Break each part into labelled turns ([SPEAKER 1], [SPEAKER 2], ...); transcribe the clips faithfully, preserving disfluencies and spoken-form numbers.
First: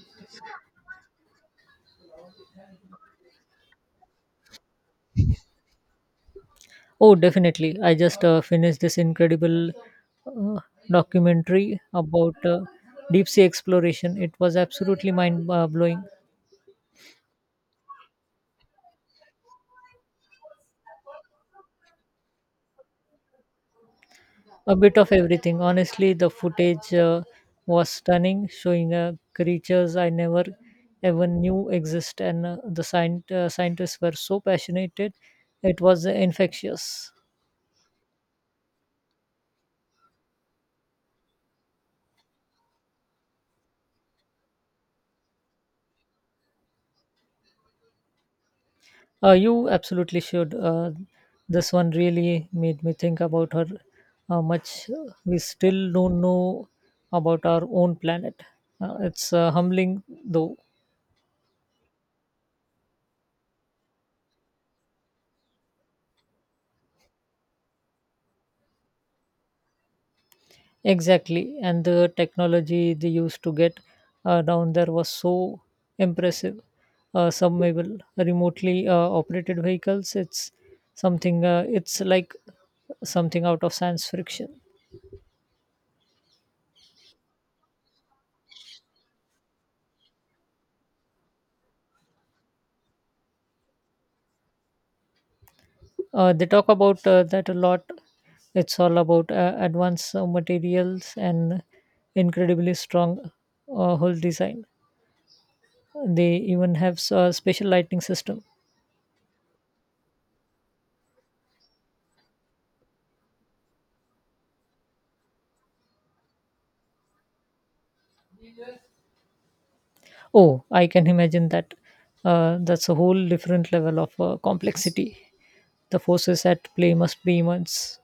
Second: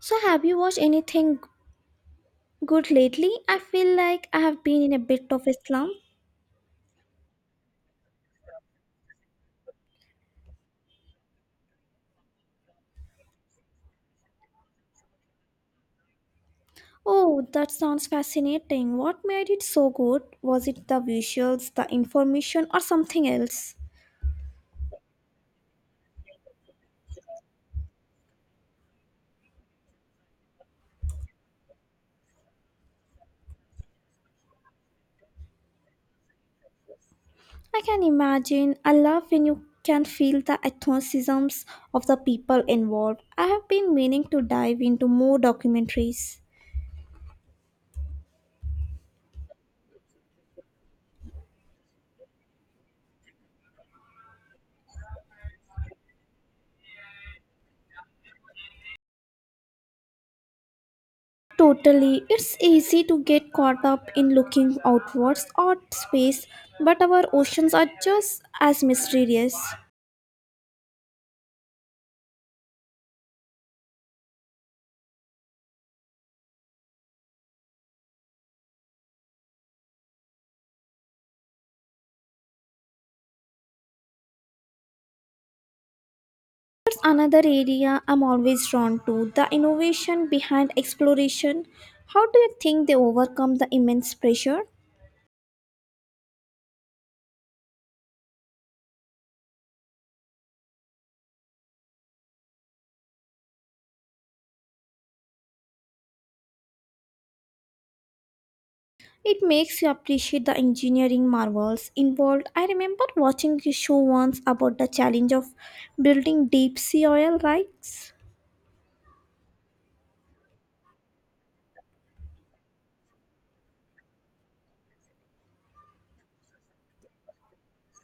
[SPEAKER 1] So, have you watched anything good lately? I feel like I have been in a bit of a slump.
[SPEAKER 2] Oh, definitely. I just uh, finished this incredible uh, documentary about uh, deep sea exploration. It was absolutely mind uh, blowing.
[SPEAKER 1] Oh, that sounds fascinating. What made it so good? Was it the visuals, the information, or something else?
[SPEAKER 2] A bit of everything. Honestly, the footage uh, was stunning, showing uh, creatures I never even knew exist, and uh, the scient- uh, scientists were so passionate. It was infectious.
[SPEAKER 1] I can imagine. I love when you can feel the enthusiasms of the people involved. I have been meaning to dive into more documentaries.
[SPEAKER 2] Uh, you absolutely should. Uh, this one really made me think about her how much we still don't know about our own planet. Uh, it's uh, humbling, though.
[SPEAKER 1] Totally. It's easy to get caught up in looking outwards at space, but our oceans are just as mysterious.
[SPEAKER 2] Exactly, and the technology they used to get uh, down there was so impressive. Uh, submersible, remotely uh, operated vehicles. It's something. Uh, it's like something out of science fiction.
[SPEAKER 1] Another area I'm always drawn to the innovation behind exploration. How do you think they overcome the immense pressure?
[SPEAKER 2] Uh, they talk about uh, that a lot. It's all about uh, advanced uh, materials and incredibly strong uh, hull design. They even have a special lighting system.
[SPEAKER 1] It makes you appreciate the engineering marvels involved. I remember watching a show once about the challenge of building deep sea oil rigs.
[SPEAKER 2] Oh, I can imagine that. Uh, that's a whole different level of uh, complexity. The forces at play must be immense.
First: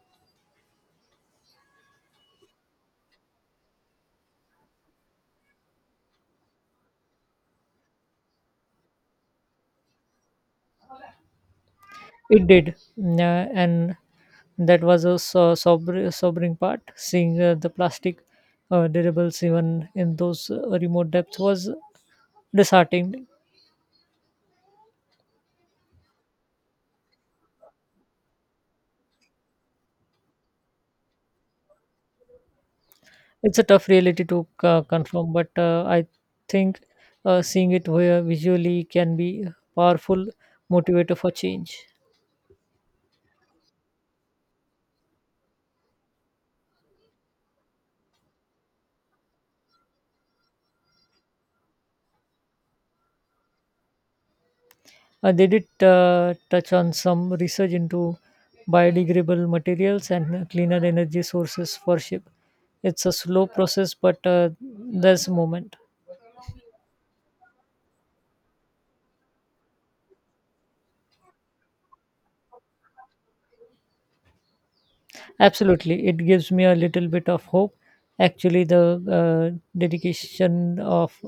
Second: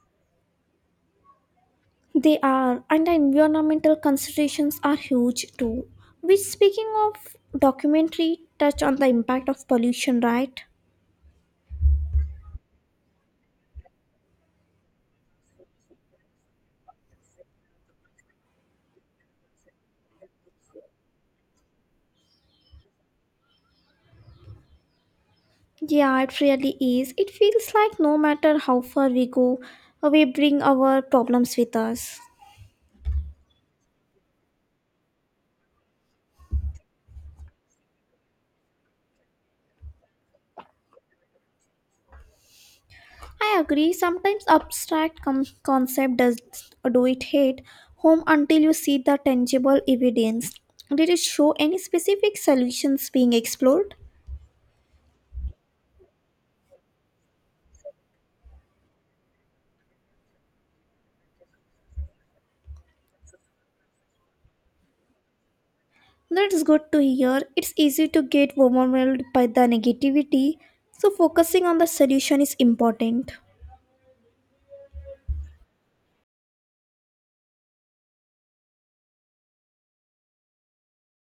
[SPEAKER 1] They are, and the environmental considerations are huge too. Which, speaking of documentary, touch on the impact of pollution, right?
[SPEAKER 2] It did, mm, uh, and that was a so- sober, sobering part. Seeing uh, the plastic uh, dirigibles even in those uh, remote depths was disheartening.
[SPEAKER 1] Yeah, it really is. It feels like no matter how far we go, we bring our problems with us.
[SPEAKER 2] It's a tough reality to uh, confirm, but uh, I think uh, seeing it vi- visually can be a powerful motivator for change.
[SPEAKER 1] I agree, sometimes abstract com- concept does do it hit home until you see the tangible evidence. Did it show any specific solutions being explored?
[SPEAKER 2] Uh, they did uh, touch on some research into biodegradable materials and uh, cleaner energy sources for ship. It's a slow process, but uh, there's a moment.
[SPEAKER 1] That's good to hear. It's easy to get overwhelmed by the negativity, so focusing on the solution is important.
[SPEAKER 2] Absolutely, it gives me a little bit of hope. Actually, the uh, dedication of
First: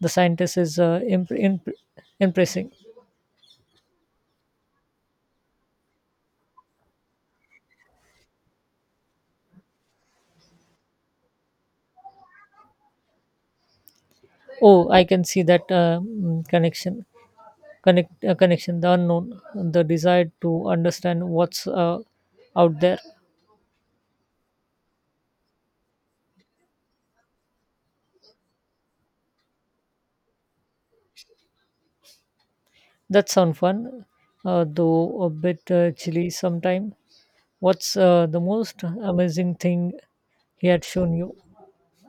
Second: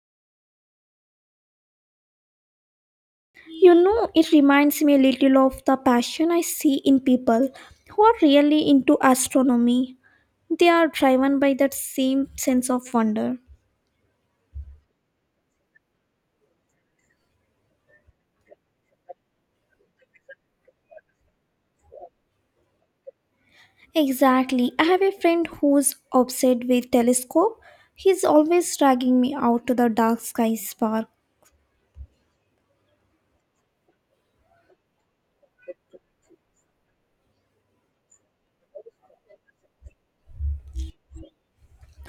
[SPEAKER 2] the scientists is uh, imp- imp- impressing.
[SPEAKER 1] You know, it reminds me a little of the passion I see in people who are really into astronomy. They are driven by that same sense of wonder.
[SPEAKER 2] Oh, I can see that uh, mm, connection. Connect uh, connection, the unknown, the desire to understand what's uh, out there.
[SPEAKER 1] Exactly. I have a friend who's obsessed with telescope. He's always dragging me out to the dark sky park.
[SPEAKER 2] That sounds fun, uh, though a bit uh, chilly sometime. What's uh, the most amazing thing he had shown you?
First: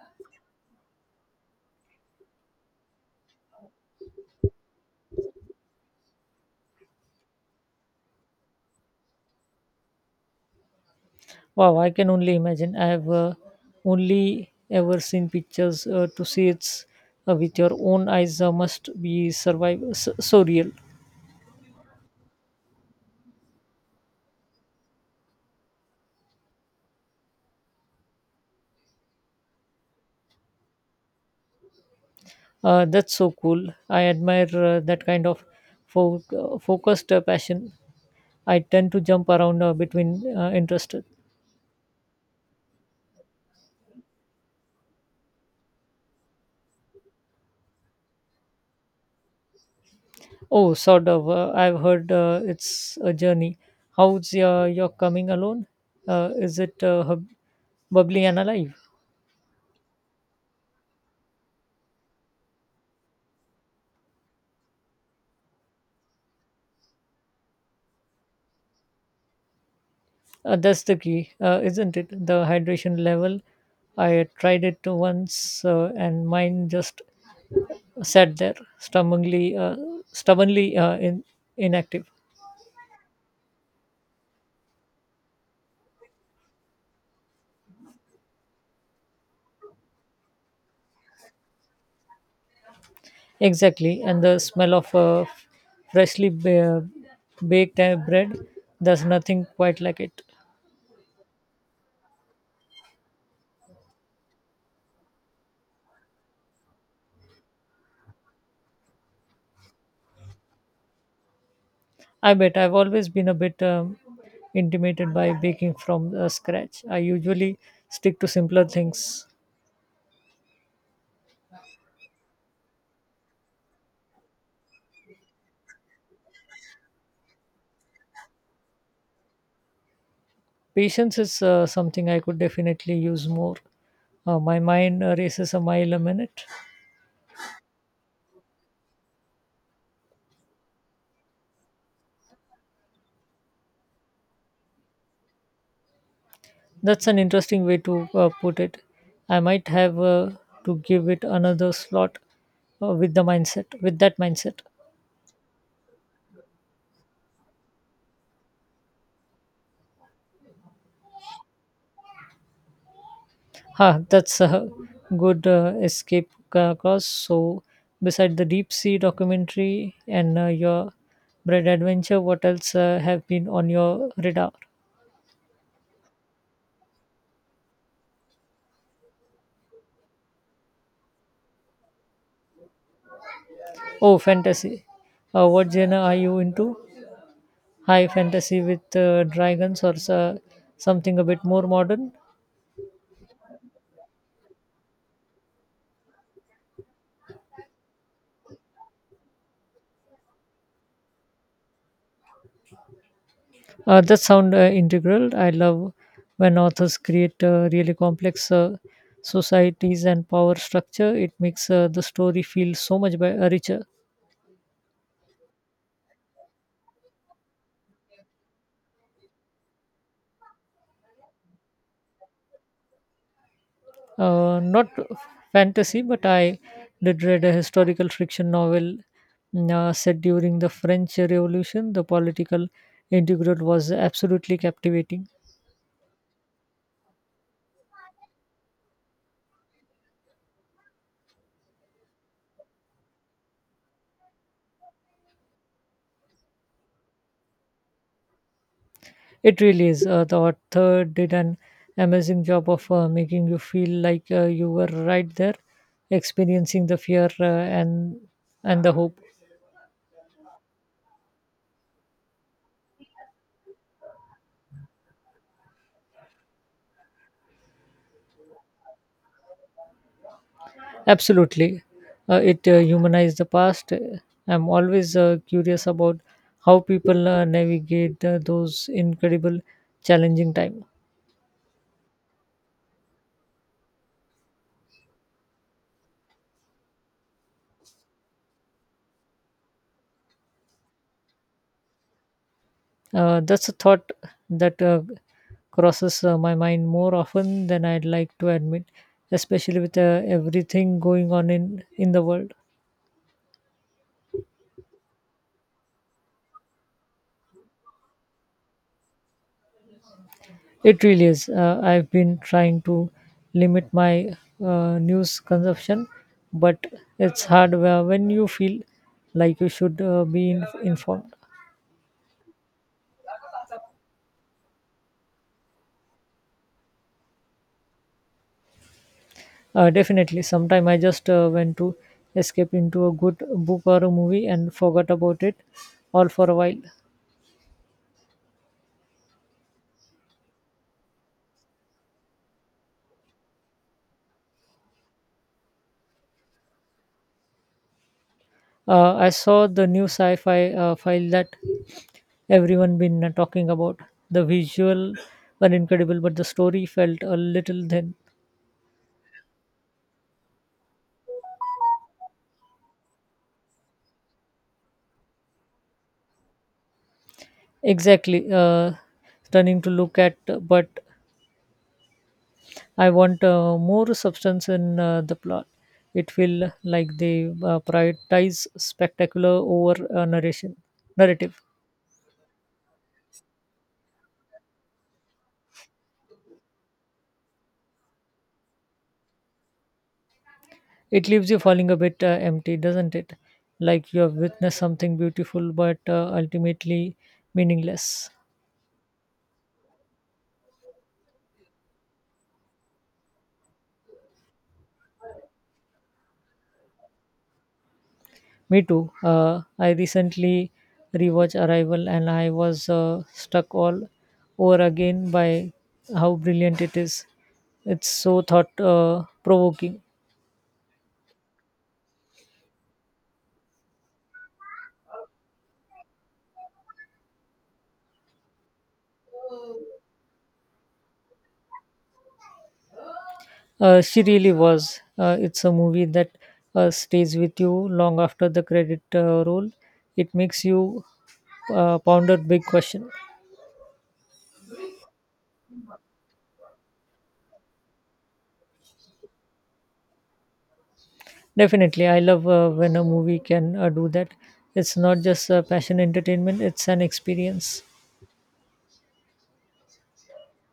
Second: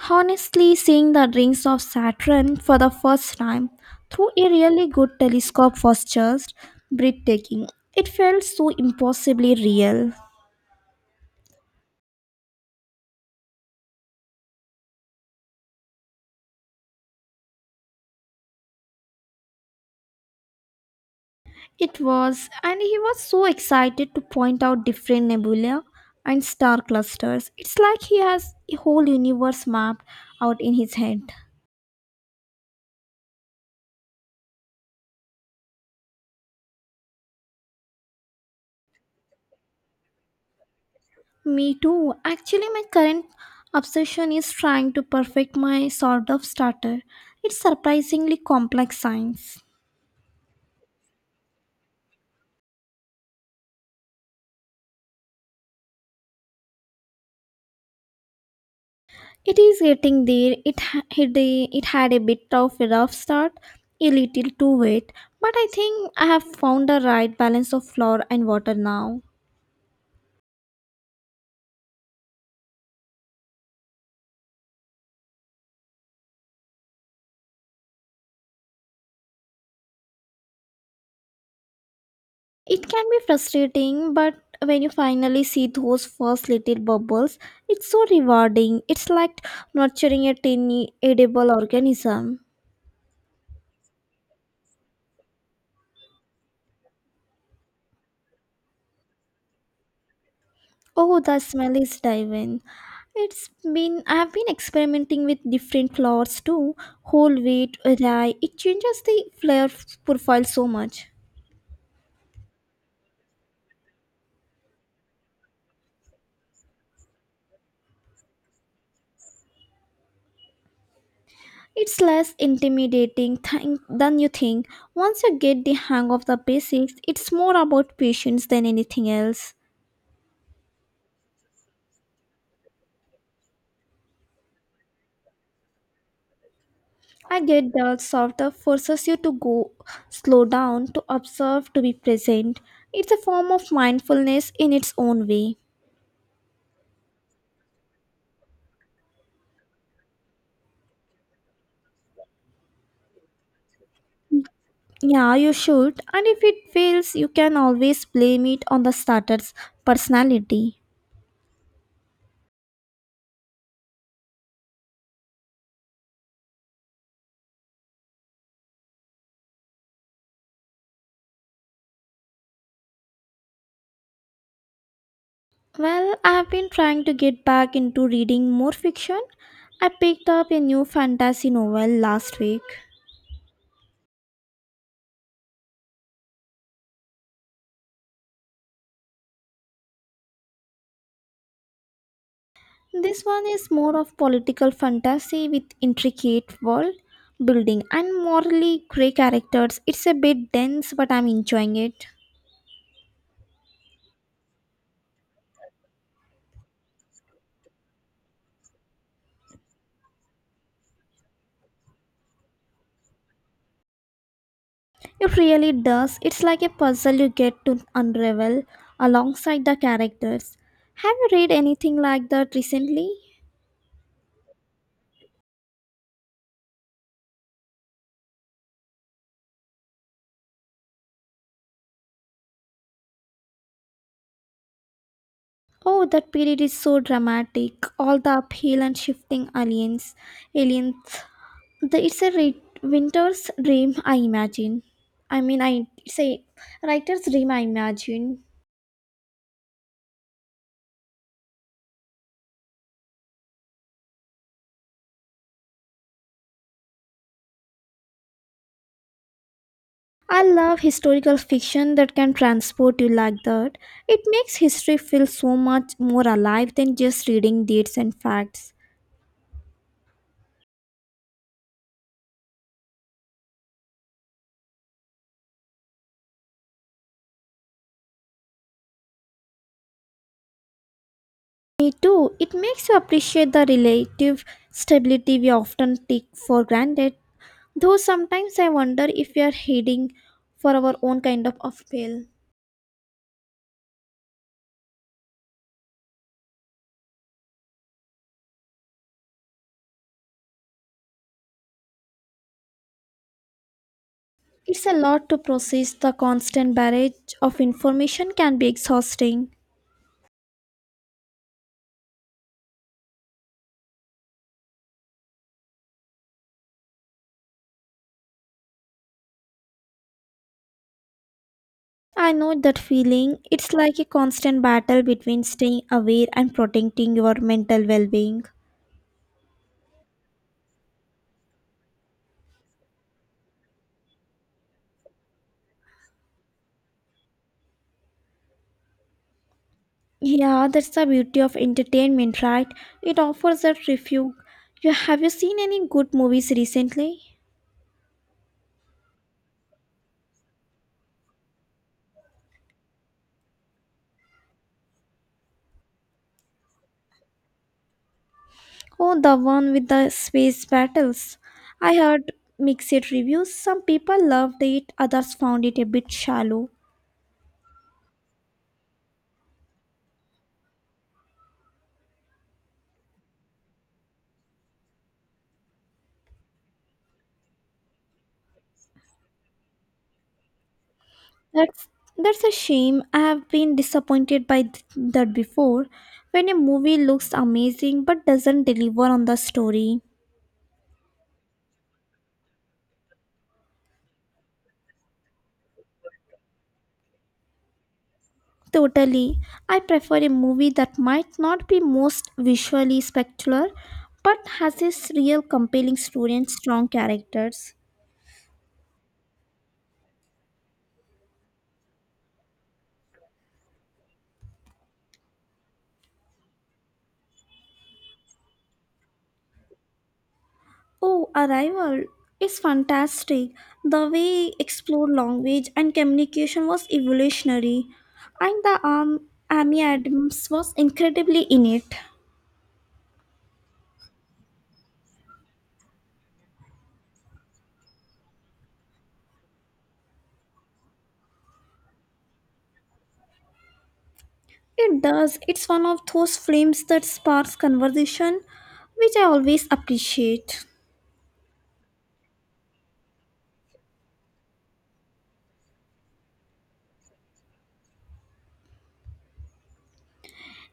[SPEAKER 1] Honestly, seeing the rings of Saturn for the first time through a really good telescope was just breathtaking. It felt so impossibly real.
[SPEAKER 2] Wow, I can only imagine. I have uh, only ever seen pictures. Uh, to see it's uh, with your own eyes uh, must be survive so, so real.
[SPEAKER 1] It was, and he was so excited to point out different nebula and star clusters. It's like he has a whole universe mapped out in his head.
[SPEAKER 2] Uh, that's so cool. I admire uh, that kind of fo- uh, focused uh, passion. I tend to jump around uh, between uh, interests.
[SPEAKER 1] Me too. Actually, my current obsession is trying to perfect my sort of starter. It's surprisingly complex science.
[SPEAKER 2] Oh, sort of. Uh, I've heard uh, it's a journey. How's your, your coming alone? Uh, is it uh, hub- bubbly and alive?
[SPEAKER 1] It is getting there. It ha- had a, it had a bit of a rough start, a little too wet, but I think I have found the right balance of flour and water now.
[SPEAKER 2] Uh, that's the key, uh, isn't it? The hydration level. I tried it once, uh, and mine just sat there, stubbornly, uh, stubbornly uh, in, inactive.
[SPEAKER 1] It can be frustrating, but when you finally see those first little bubbles, it's so rewarding. It's like nurturing a tiny edible organism.
[SPEAKER 2] Exactly, and the smell of uh, freshly ba- baked uh, bread. There's nothing quite like it.
[SPEAKER 1] Oh, the smell is divine. It's been I have been experimenting with different flours too, whole wheat, rye. It changes the flavor profile so much.
[SPEAKER 2] I bet I've always been a bit um, intimidated by baking from uh, scratch. I usually stick to simpler things.
[SPEAKER 1] It's less intimidating thing than you think. Once you get the hang of the basics, it's more about patience than anything else.
[SPEAKER 2] Patience is uh, something I could definitely use more. Uh, my mind uh, races a mile a minute.
[SPEAKER 1] I get that Softer forces you to go slow down, to observe, to be present. It's a form of mindfulness in its own way.
[SPEAKER 2] That's an interesting way to uh, put it. I might have uh, to give it another slot uh, with the mindset, with that mindset.
[SPEAKER 1] Yeah, you should, and if it fails, you can always blame it on the starter's personality.
[SPEAKER 2] Huh, that's a good uh, escape ca- course. So, beside the deep sea documentary and uh, your bread adventure, what else uh, have been on your radar?
[SPEAKER 1] Well, I have been trying to get back into reading more fiction. I picked up a new fantasy novel last week.
[SPEAKER 2] Oh, fantasy. Uh, what genre are you into? High fantasy with uh, dragons or so- something a bit more modern?
[SPEAKER 1] This one is more of political fantasy with intricate world building and morally grey characters. It's a bit dense, but I'm enjoying it.
[SPEAKER 2] Uh, that sound uh, integral. I love when authors create uh, really complex uh, societies and power structure. It makes uh, the story feel so much be- richer.
[SPEAKER 1] It really does. It's like a puzzle you get to unravel alongside the characters. Have you read anything like that recently?
[SPEAKER 2] Uh, not fantasy, but I did read a historical fiction novel mm, uh, set during the French Revolution. The political intrigue was absolutely captivating.
[SPEAKER 1] Oh, that period is so dramatic. All the uphill and shifting aliens, aliens. The, it's a re- winter's dream, I imagine. I mean, I say, writer's dream, I imagine.
[SPEAKER 2] It really is. Uh, the author did an amazing job of uh, making you feel like uh, you were right there, experiencing the fear uh, and and the hope.
[SPEAKER 1] I love historical fiction that can transport you like that. It makes history feel so much more alive than just reading dates and facts.
[SPEAKER 2] Absolutely. Uh, it uh, humanized the past. I'm always uh, curious about how people uh, navigate uh, those incredible, challenging time.
[SPEAKER 1] Me too, it makes you appreciate the relative stability we often take for granted. Though sometimes I wonder if we are heading for our own kind of upheaval.
[SPEAKER 2] Uh, that's a thought that uh, crosses uh, my mind more often than I'd like to admit, especially with uh, everything going on in, in the world.
[SPEAKER 1] It's a lot to process, the constant barrage of information can be exhausting.
[SPEAKER 2] It really is. Uh, I've been trying to limit my uh, news consumption, but it's hard wh- when you feel like you should uh, be in- informed.
[SPEAKER 1] I know that feeling. It's like a constant battle between staying aware and protecting your mental well being.
[SPEAKER 2] Uh, definitely. Sometime I just uh, went to escape into a good book or a movie and forgot about it all for a while.
[SPEAKER 1] Yeah, that's the beauty of entertainment, right? It offers that refuge. You have you seen any good movies recently?
[SPEAKER 2] Uh, I saw the new sci-fi uh, file that everyone been uh, talking about. The visual were incredible, but the story felt a little thin.
[SPEAKER 1] Oh, the one with the space battles. I heard mixed reviews. Some people loved it, others found it a bit shallow.
[SPEAKER 2] Exactly, uh, stunning to look at, but I want uh, more substance in uh, the plot. It feel like they uh, prioritize spectacular over uh, narration narrative.
[SPEAKER 1] That's that's a shame. I have been disappointed by th- that before. When a movie looks amazing but doesn't deliver on the story.
[SPEAKER 2] It leaves you falling a bit uh, empty, doesn't it? Like you have witnessed something beautiful, but uh, ultimately meaningless.
[SPEAKER 1] Totally. I prefer a movie that might not be most visually spectacular but has a real compelling story and strong characters.
[SPEAKER 2] Me too. Uh, I recently rewatched Arrival and I was uh, struck all over again by how brilliant it is. It's so thought uh, provoking.
[SPEAKER 1] Oh, Arrival is fantastic. The way it explored language and communication was evolutionary, and the um, Amy Adams was incredibly in it.
[SPEAKER 2] Uh, she really was. Uh, it's a movie that uh, stays with you long after the credit uh, roll. It makes you uh, ponder big question.
[SPEAKER 1] It does. It's one of those films that sparks conversation, which I always appreciate.
[SPEAKER 2] Definitely, I love uh, when a movie can uh, do that. It's not just uh, passion entertainment; it's an experience.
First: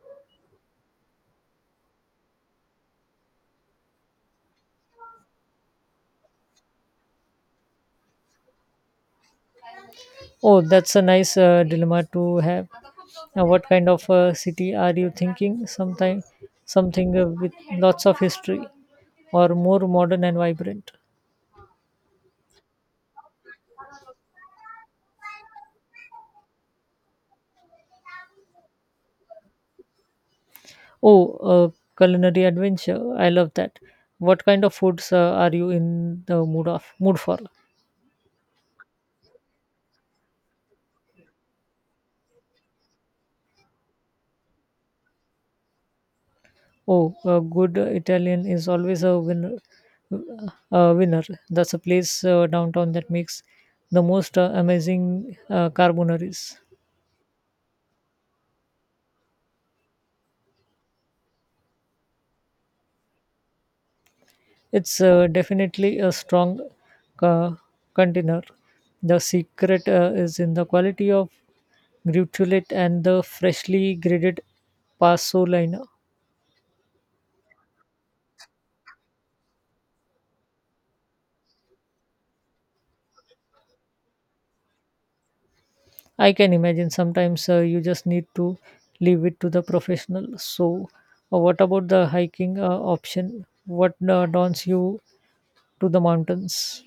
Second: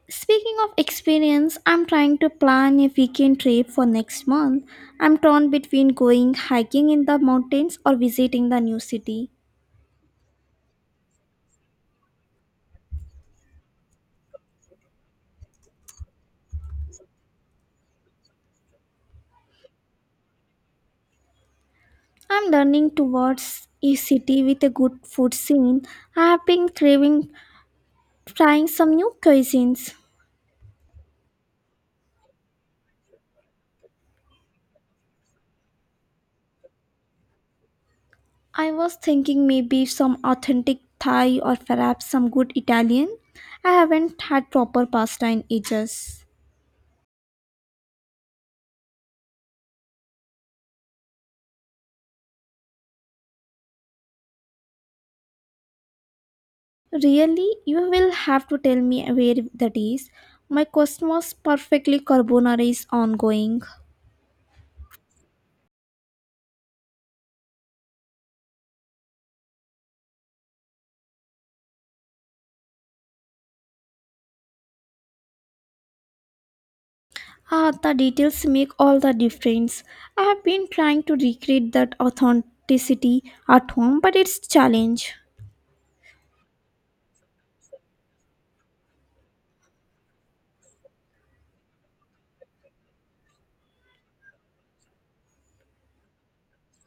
[SPEAKER 1] Speaking of experience, I'm trying to plan a weekend trip for next month. I'm torn between going hiking in the mountains or visiting the new city.
[SPEAKER 2] Oh, that's a nice uh, dilemma to have. Now, what kind of uh, city are you thinking? Sometime, something uh, with lots of history, or more modern and vibrant.
[SPEAKER 1] I'm learning towards a city with a good food scene. I have been craving trying some new cuisines.
[SPEAKER 2] Oh, a culinary adventure! I love that. What kind of foods uh, are you in the mood of mood for?
[SPEAKER 1] I was thinking maybe some authentic Thai or perhaps some good Italian. I haven't had proper pasta in ages.
[SPEAKER 2] Oh, a good Italian is always a winner. A winner. That's a place uh, downtown that makes the most uh, amazing uh, carbonaries.
[SPEAKER 1] Really, you will have to tell me where that is. My Cosmos Perfectly Carbonara is ongoing.
[SPEAKER 2] It's uh, definitely a strong uh, contender. The secret uh, is in the quality of gratulate and the freshly graded pasolina.
[SPEAKER 1] Ah, the details make all the difference. I have been trying to recreate that authenticity at home, but it's challenge.
[SPEAKER 2] I can imagine sometimes uh, you just need to leave it to the professional. So, uh, what about the hiking uh, option? What uh, dons you to the mountains?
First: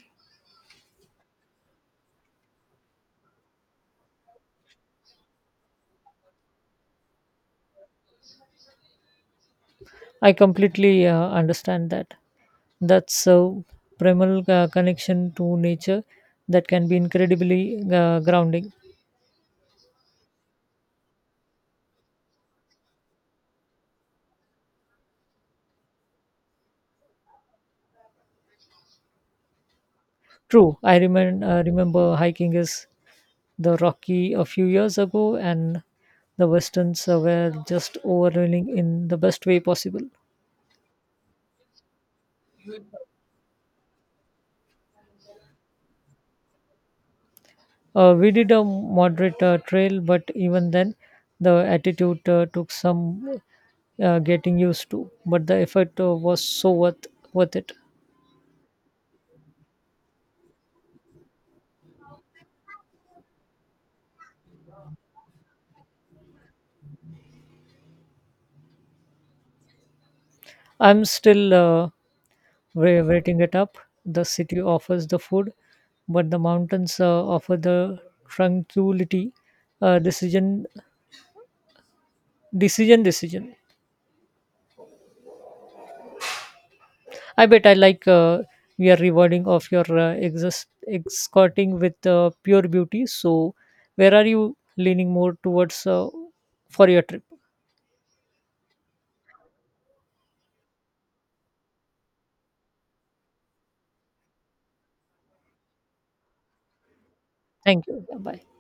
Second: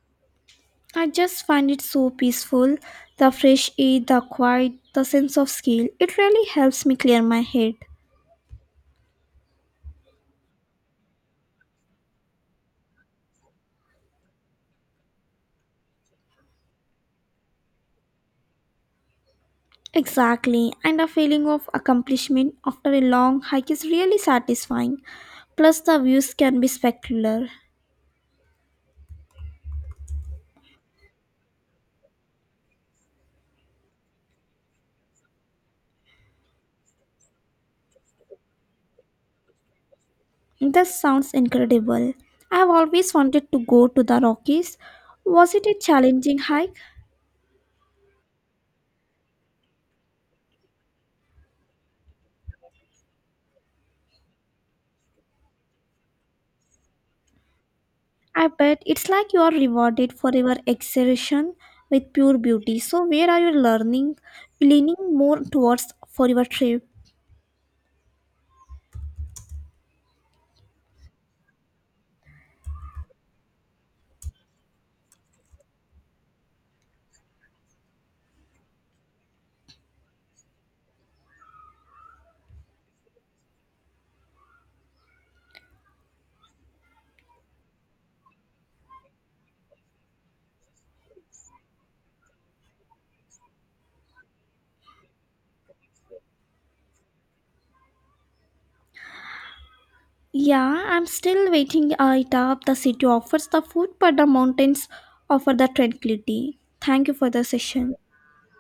[SPEAKER 1] I just find it so peaceful. The fresh air, the quiet, the sense of scale. It really helps me clear my head.
[SPEAKER 2] I completely uh, understand that. That's so primal uh, connection to nature that can be incredibly uh, grounding.
[SPEAKER 1] Exactly, and a feeling of accomplishment after a long hike is really satisfying. Plus, the views can be spectacular.
[SPEAKER 2] True, I remember uh, remember hiking is the Rocky a few years ago, and the westerns uh, were just overwhelming in the best way possible.
[SPEAKER 1] This sounds incredible. I've always wanted to go to the Rockies. Was it a challenging hike?
[SPEAKER 2] Uh, we did a moderate uh, trail, but even then, the attitude uh, took some uh, getting used to. But the effort uh, was so worth worth it.
[SPEAKER 1] I bet it's like you are rewarded for your exertion with pure beauty. So where are you learning leaning more towards for your trip?
[SPEAKER 2] I'm still uh, wa- waiting it up. The city offers the food, but the mountains uh, offer the tranquility. Uh, decision, decision, decision. I bet I like uh, your rewarding of your uh, exas- escorting with uh, pure beauty. So, where are you leaning more towards uh, for your trip?
[SPEAKER 1] Yeah, I'm still waiting uh, it up. The city offers the food, but the mountains offer the tranquility. Thank you for the
[SPEAKER 2] Thank
[SPEAKER 1] session.
[SPEAKER 2] you. Bye.